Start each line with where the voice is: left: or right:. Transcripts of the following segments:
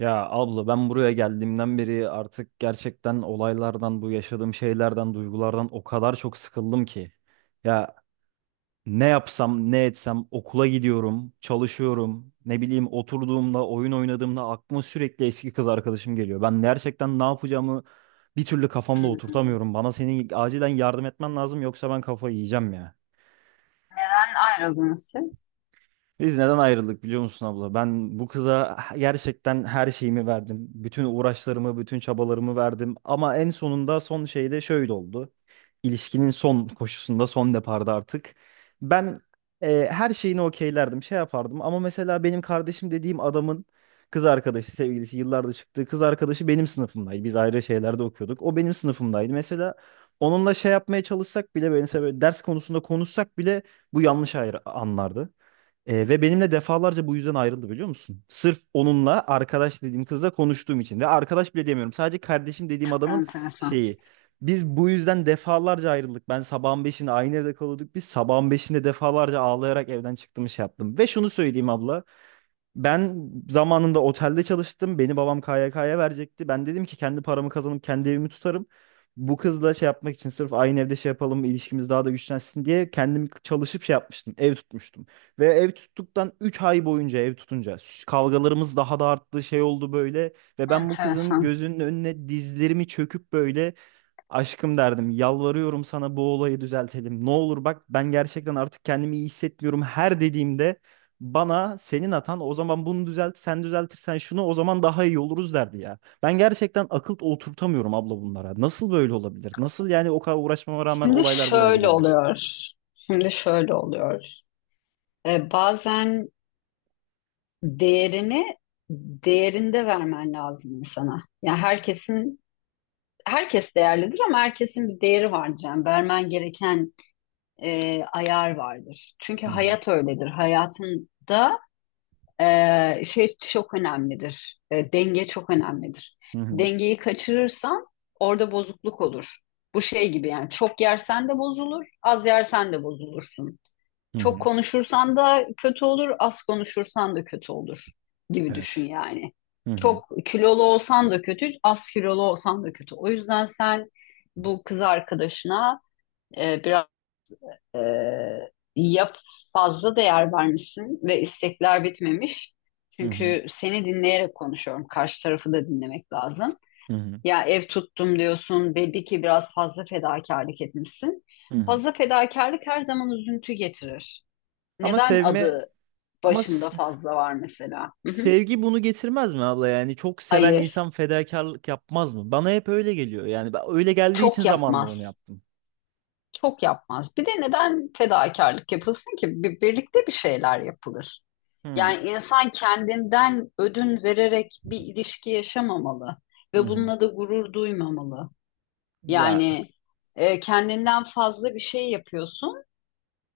right: Ya abla ben buraya geldiğimden beri artık gerçekten olaylardan, bu yaşadığım şeylerden, duygulardan o kadar çok sıkıldım ki. Ya ne yapsam, ne etsem okula gidiyorum, çalışıyorum. Ne bileyim oturduğumda, oyun oynadığımda aklıma sürekli eski kız arkadaşım geliyor. Ben gerçekten ne yapacağımı bir türlü kafamda
left: Hmm.
right: oturtamıyorum. Bana senin acilen yardım etmen lazım yoksa ben kafayı yiyeceğim ya.
left: Neden ayrıldınız siz?
right: Biz neden ayrıldık biliyor musun abla? Ben bu kıza gerçekten her şeyimi verdim. Bütün uğraşlarımı, bütün çabalarımı verdim. Ama en sonunda son şeyde şöyle oldu. İlişkinin son koşusunda, son deparda artık. Ben her şeyini okeylerdim, şey yapardım. Ama mesela benim kardeşim dediğim adamın kız arkadaşı, sevgilisi, yıllardır çıktığı kız arkadaşı benim sınıfımdaydı. Biz ayrı şeylerde okuyorduk. O benim sınıfımdaydı. Mesela onunla şey yapmaya çalışsak bile, böyle, mesela böyle ders konusunda konuşsak bile bu yanlış ayrı anlardı. Ve benimle defalarca bu yüzden ayrıldı biliyor musun? Sırf onunla arkadaş dediğim kızla konuştuğum için. Ve arkadaş bile demiyorum. Sadece kardeşim dediğim
left: Çok
right: adamın
left: enteresan.
right: şeyi. Biz bu yüzden defalarca ayrıldık. Ben sabahın beşinde aynı evde kalıyorduk. Biz sabahın beşinde defalarca ağlayarak evden çıktım şey yaptım. Ve şunu söyleyeyim abla. Ben zamanında otelde çalıştım. Beni babam KYK'ya verecekti. Ben dedim ki kendi paramı kazanıp kendi evimi tutarım. Bu kızla şey yapmak için sırf aynı evde şey yapalım, ilişkimiz daha da güçlensin diye kendim çalışıp şey yapmıştım. Ev tutmuştum. Ve ev tuttuktan 3 ay boyunca ev tutunca kavgalarımız daha da arttı, şey oldu böyle. Ve ben bu kızın
left: Enteresan.
right: gözünün önüne dizlerimi çöküp böyle aşkım derdim, yalvarıyorum sana bu olayı düzeltelim. Ne olur bak ben gerçekten artık kendimi iyi hissetmiyorum. Her dediğimde bana senin hatan o zaman bunu düzelt, sen düzeltirsen şunu o zaman daha iyi oluruz derdi ya. Ben gerçekten akıl oturtamıyorum abla bunlara. Nasıl böyle olabilir? Nasıl yani o kadar uğraşmama rağmen
left: Şimdi
right: olaylar buraya
left: şöyle
right: gelebilir?
left: oluyor. Şimdi şöyle oluyor. Bazen değerini değerinde vermen lazım insana. Yani herkesin herkes değerlidir ama herkesin bir değeri vardır. Yani vermen gereken ayar vardır. Çünkü
right: Hı hı,
left: hayat öyledir. Hayatında şey çok önemlidir. Denge çok önemlidir.
right: hı hı,
left: Dengeyi kaçırırsan orada bozukluk olur. Bu şey gibi yani çok yersen de bozulur, az yersen de bozulursun.
right: hı
left: Çok
right: hı.
left: konuşursan da kötü olur, az konuşursan da kötü olur gibi
right: Evet.
left: düşün yani.
right: Hı hı,
left: Çok kilolu olsan da kötü, az kilolu olsan da kötü. O yüzden sen bu kız arkadaşına biraz ya fazla değer vermişsin ve istekler bitmemiş.
right: hı hı,
left: Çünkü seni dinleyerek konuşuyorum. Karşı tarafı da dinlemek lazım.
right: hı hı,
left: Ya ev tuttum diyorsun. Belli ki biraz fazla fedakarlık etmişsin.
right: hı hı.
left: Fazla fedakarlık her zaman üzüntü getirir.
right: Ama
left: Neden
right: sevme
left: adı
right: ama
left: başında
right: s-
left: fazla var mesela? Hı hı.
right: sevgi bunu getirmez mi abla yani çok seven
left: Hayır.
right: insan fedakarlık yapmaz mı? Bana hep öyle geliyor yani ben öyle geldiği için
left: Çok
right: zamanında onu
left: yapmaz.
right: yaptım.
left: Çok yapmaz. Bir de neden fedakarlık yapılsın ki? Bir, birlikte bir şeyler yapılır.
right: Hı
left: Yani insan kendinden ödün vererek bir ilişki yaşamamalı ve
right: hı.
left: bununla da gurur duymamalı.
right: Ya,
left: Yani kendinden fazla bir şey yapıyorsun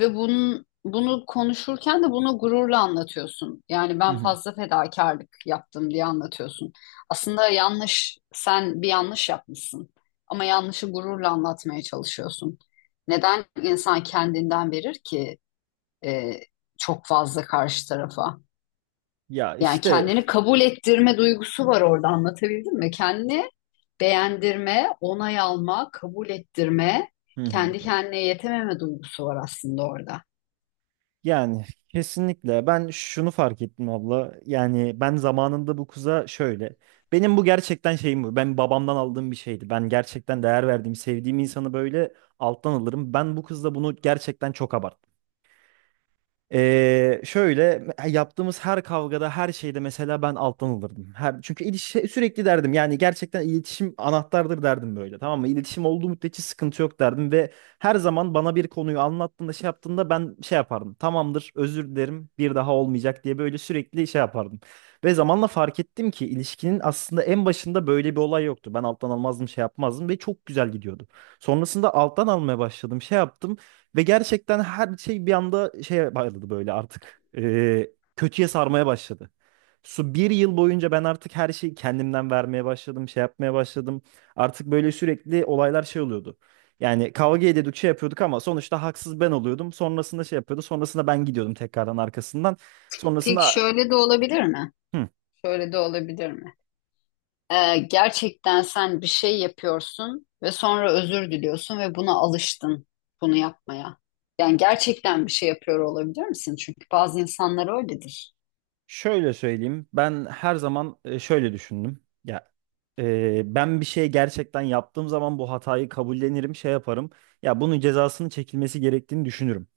left: ve bunu konuşurken de bunu gururla anlatıyorsun. Yani
right: hı
left: ben
right: hı.
left: fazla fedakarlık yaptım diye anlatıyorsun. Aslında yanlış, sen bir yanlış yapmışsın ama yanlışı gururla anlatmaya çalışıyorsun. Neden insan kendinden verir ki e, çok fazla karşı tarafa?
right: Ya
left: Yani
right: işte,
left: kendini kabul ettirme duygusu var orada, anlatabildim mi? Kendini beğendirme, onay alma, kabul ettirme,
right: hı hı.
left: kendi kendine yetememe duygusu var aslında orada.
right: Yani kesinlikle ben şunu fark ettim abla. Yani ben zamanında bu kuza şöyle. Benim bu gerçekten şeyim bu. Ben babamdan aldığım bir şeydi. Ben gerçekten değer verdiğim, sevdiğim insanı böyle alttan alırım. Ben bu kızla bunu gerçekten çok abarttım. Şöyle yaptığımız her kavgada her şeyde mesela ben alttan alırdım. Her, çünkü ilişki, sürekli derdim yani gerçekten iletişim anahtardır derdim böyle, tamam mı? İletişim olduğu müddetçe sıkıntı yok derdim ve her zaman bana bir konuyu anlattığında şey yaptığında ben şey yapardım. Tamamdır, özür dilerim, bir daha olmayacak diye böyle sürekli şey yapardım. Ve zamanla fark ettim ki ilişkinin aslında en başında böyle bir olay yoktu. Ben alttan almazdım şey yapmazdım ve çok güzel gidiyordu. Sonrasında alttan almaya başladım şey yaptım. Ve gerçekten her şey bir anda şeye bağladı böyle artık. Kötüye sarmaya başladı. Su bir yıl boyunca ben artık her şeyi kendimden vermeye başladım, şey yapmaya başladım. Artık böyle sürekli olaylar şey oluyordu. Yani kavga ediyorduk, şey yapıyorduk ama sonuçta haksız ben oluyordum. Sonrasında şey yapıyordu, sonrasında ben gidiyordum tekrardan arkasından.
left: Peki
right: Sonrasında
left: şöyle de olabilir mi?
right: hı.
left: Şöyle de olabilir mi? Gerçekten sen bir şey yapıyorsun ve sonra özür diliyorsun ve buna alıştın bunu yapmaya. Yani gerçekten bir şey yapıyor olabilir misin? Çünkü bazı insanlar öyledir.
right: Şöyle söyleyeyim. Ben her zaman şöyle düşündüm. Ya, ben bir şey gerçekten yaptığım zaman bu hatayı kabullenirim, şey yaparım. Ya bunun cezasının çekilmesi gerektiğini düşünürüm.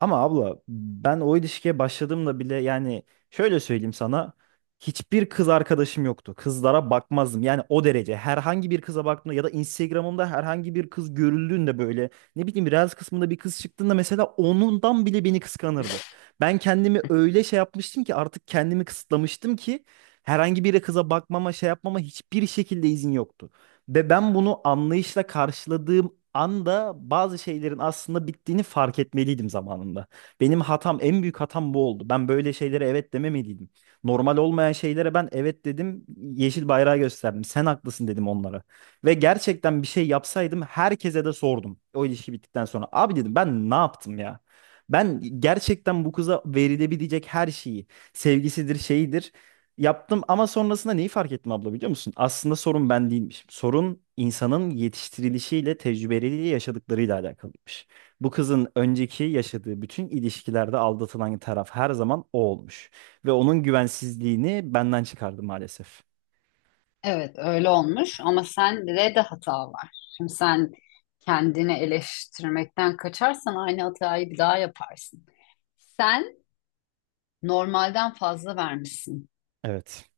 right: Ama abla ben o ilişkiye başladığımda bile yani şöyle söyleyeyim sana. Hiçbir kız arkadaşım yoktu. Kızlara bakmazdım. Yani o derece. Herhangi bir kıza baktığımda ya da Instagram'ımda herhangi bir kız görüldüğünde böyle ne bileyim Reels kısmında bir kız çıktığında mesela onundan bile beni kıskanırdı. Ben kendimi öyle şey yapmıştım ki artık kendimi kısıtlamıştım ki herhangi bir kıza bakmama, şey yapmama hiçbir şekilde izin yoktu. Ve ben bunu anlayışla karşıladığım anda bazı şeylerin aslında bittiğini fark etmeliydim zamanında. Benim hatam, en büyük hatam bu oldu. Ben böyle şeylere evet dememeliydim. Normal olmayan şeylere ben evet dedim, yeşil bayrağı gösterdim. Sen haklısın dedim onlara. Ve gerçekten bir şey yapsaydım herkese de sordum. O ilişki bittikten sonra. Abi dedim ben ne yaptım ya? Ben gerçekten bu kıza verilebilecek her şeyi, sevgisidir, şeyidir yaptım ama sonrasında neyi fark ettim abla biliyor musun? Aslında sorun ben değilmiş. Sorun insanın yetiştirilişiyle, tecrübeleriyle, yaşadıklarıyla alakalıymış. Bu kızın önceki yaşadığı bütün ilişkilerde aldatılan taraf her zaman o olmuş. Ve onun güvensizliğini benden çıkardı maalesef.
left: Evet öyle olmuş ama sende de hata var. Şimdi sen kendini eleştirmekten kaçarsan aynı hatayı bir daha yaparsın. Sen normalden fazla vermişsin.
right: Evet.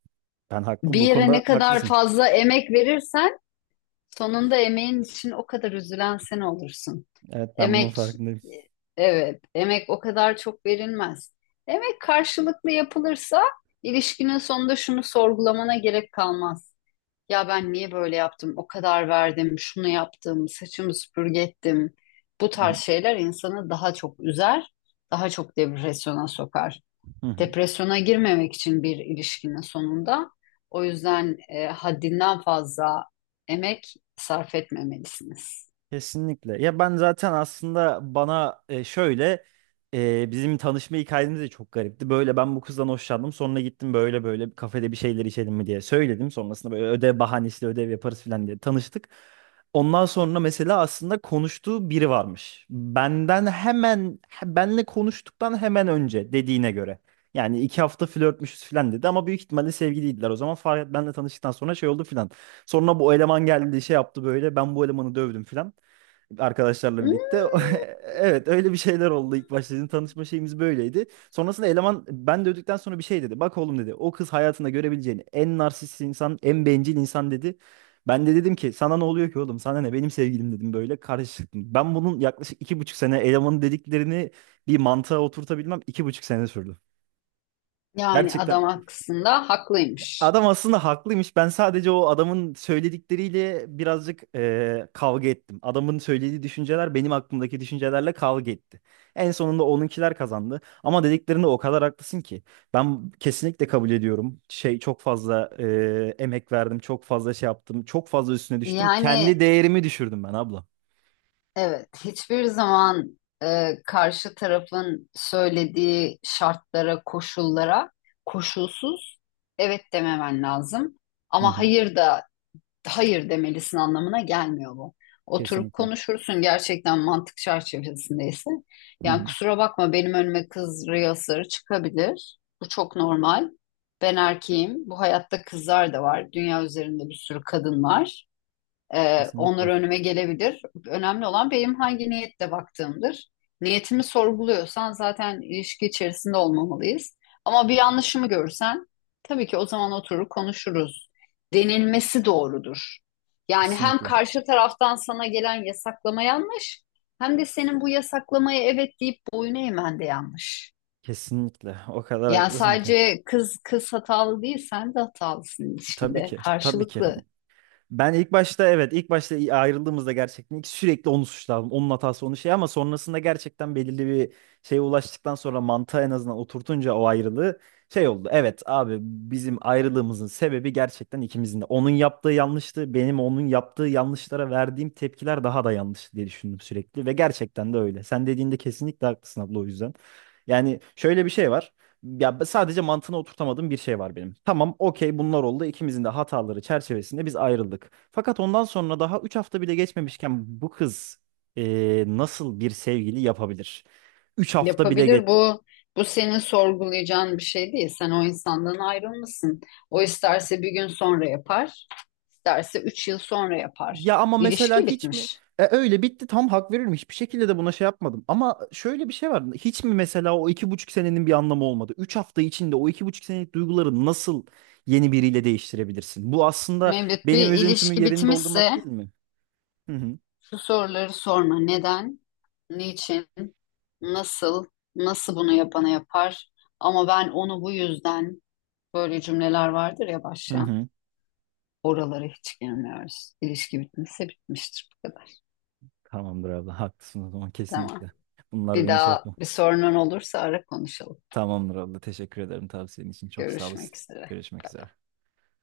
right: Ben haklı,
left: Bir
right: bu
left: yere
right: konuda
left: ne kadar
right: haklısın.
left: fazla emek verirsen sonunda emeğin için o kadar üzülen sen olursun.
right: Evet, ben bunun
left: Emek,
right: farkındayım.
left: evet, emek o kadar çok verilmez. Emek karşılıklı yapılırsa ilişkinin sonunda şunu sorgulamana gerek kalmaz. Ya ben niye böyle yaptım? O kadar verdim, şunu yaptım, saçımı süpürge ettim. Bu tarz şeyler insanı daha çok üzer, daha çok depresyona sokar. Depresyona girmemek için bir ilişkinin sonunda o yüzden haddinden fazla emek sarf etmemelisiniz.
right: Kesinlikle. Ya ben zaten aslında bana şöyle bizim tanışma hikayemiz de çok garipti. Böyle ben bu kızdan hoşlandım. Sonra gittim böyle böyle bir kafede bir şeyler içelim mi diye söyledim. Sonrasında böyle ödev bahanesiyle ödev yaparız falan diye tanıştık. Ondan sonra mesela aslında konuştuğu biri varmış. Benden hemen benle konuştuktan hemen önce dediğine göre. Yani 2 hafta flörtmüşüz falan dedi ama büyük ihtimalle sevgiliydiler. O zaman Farhat benle tanıştıktan sonra şey oldu falan. Sonra bu eleman geldi şey yaptı böyle ben bu elemanı dövdüm falan arkadaşlarla birlikte.
left: Hmm.
right: Evet öyle bir şeyler oldu ilk başta. Bizim tanışma şeyimiz böyleydi. Sonrasında eleman ben de öldükten sonra bir şey dedi. Bak oğlum dedi, o kız hayatında görebileceğin en narsist insan, en bencil insan dedi. Ben de dedim ki sana ne oluyor ki oğlum, sana ne, benim sevgilim dedim böyle karıştırdım. Ben bunun yaklaşık 2,5 sene elemanın dediklerini bir mantığa oturtabilmem 2,5 sene sürdü.
left: Yani
right: Gerçekten.
left: adam aslında haklıymış.
right: Adam aslında haklıymış. Ben sadece o adamın söyledikleriyle birazcık kavga ettim. Adamın söylediği düşünceler benim aklımdaki düşüncelerle kavga etti. En sonunda onunkiler kazandı. Ama dediklerinde o kadar haklısın ki. Ben kesinlikle kabul ediyorum. Şey çok fazla emek verdim, çok fazla şey yaptım, çok fazla üstüne düştüm. Kendi
left: Yani
right: değerimi düşürdüm ben abla.
left: evet, hiçbir zaman karşı tarafın söylediği şartlara, koşullara koşulsuz evet dememen lazım.
right: Hı
left: Ama
right: hı.
left: hayır da hayır demelisin anlamına gelmiyor bu. Oturup
right: Kesinlikle.
left: konuşursun gerçekten mantık çerçevesindeyse.
right: Hı
left: Yani
right: hı.
left: kusura bakma, benim önüme kız rüyaları çıkabilir. Bu çok normal. Ben erkeğim. Bu hayatta kızlar da var. Dünya üzerinde bir sürü kadın var. Onlar
right: Kesinlikle.
left: önüme gelebilir. Önemli olan benim hangi niyetle baktığımdır. Niyetimi sorguluyorsan zaten ilişki içerisinde olmamalıyız. Ama bir yanlışımı görsen tabii ki o zaman oturur konuşuruz. Denilmesi doğrudur. Yani hem
right: Kesinlikle.
left: karşı taraftan sana gelen yasaklama yanlış, hem de senin bu yasaklamaya evet deyip boyun eğmen de yanlış.
right: Kesinlikle. O kadar
left: Yani
right: haklısın ki.
left: sadece kız hatalı değil, sen de hatalısın
right: Tabii
left: ilişkide.
right: ki. Tabii ki.
left: Karşılıklı.
right: Ben ilk başta, evet, ilk başta ayrıldığımızda gerçekten ilk sürekli onu suçladım. Onun hatası, onun şey ama sonrasında gerçekten belirli bir şeye ulaştıktan sonra mantığa en azından oturtunca o ayrılığı şey oldu. Evet abi, bizim ayrılığımızın sebebi gerçekten ikimizin de. Onun yaptığı yanlıştı. Benim onun yaptığı yanlışlara verdiğim tepkiler daha da yanlış diye düşündüm sürekli ve gerçekten de öyle. Sen dediğinde kesinlikle haklısın abla o yüzden. Yani şöyle bir şey var. Ya sadece mantığına oturtamadığım bir şey var benim. Tamam, okey, bunlar oldu. İkimizin de hataları çerçevesinde biz ayrıldık. Fakat ondan sonra daha 3 hafta bile geçmemişken bu kız nasıl bir sevgili yapabilir? 3 hafta bile geç.
left: Yapabilir, bu senin sorgulayacağın bir şey değil. Sen o insandan ayrılmışsın. O isterse bir gün sonra yapar, isterse üç yıl sonra yapar.
right: Ya ama mesela
left: İlişki
right: hiç mi?
left: bitmiş.
right: Öyle bitti, tam hak veririm. Hiçbir şekilde de buna şey yapmadım. Ama şöyle bir şey var. Hiç mi mesela o 2,5 senenin bir anlamı olmadı? 3 hafta içinde o 2,5 senelik duyguları nasıl yeni biriyle değiştirebilirsin? Bu aslında
left: Mevlüt, bir
right: benim üzüntümü
left: ilişki
right: yerini doldurmak değil
left: bitmişse
right: mi? Hı hı.
left: şu soruları sorma. Neden? Niçin? Nasıl? Nasıl bunu yapana yapar? Ama ben onu bu yüzden, böyle cümleler vardır ya
right: Hı
left: başlayan.
right: hı.
left: Oralara hiç girmiyoruz. İlişki bitmişse bitmiştir, bu kadar.
right: Tamamdır abla. Haklısın o zaman
left: Tamam.
right: kesinlikle. Bunlar
left: Bir
right: beni şey
left: daha
right: yapma.
left: bir sorunun olursa ara konuşalım.
right: Tamamdır abla. Teşekkür ederim tavsiyen için. Çok sağ olasın.
left: Görüşmek üzere.
right: Görüşmek üzere.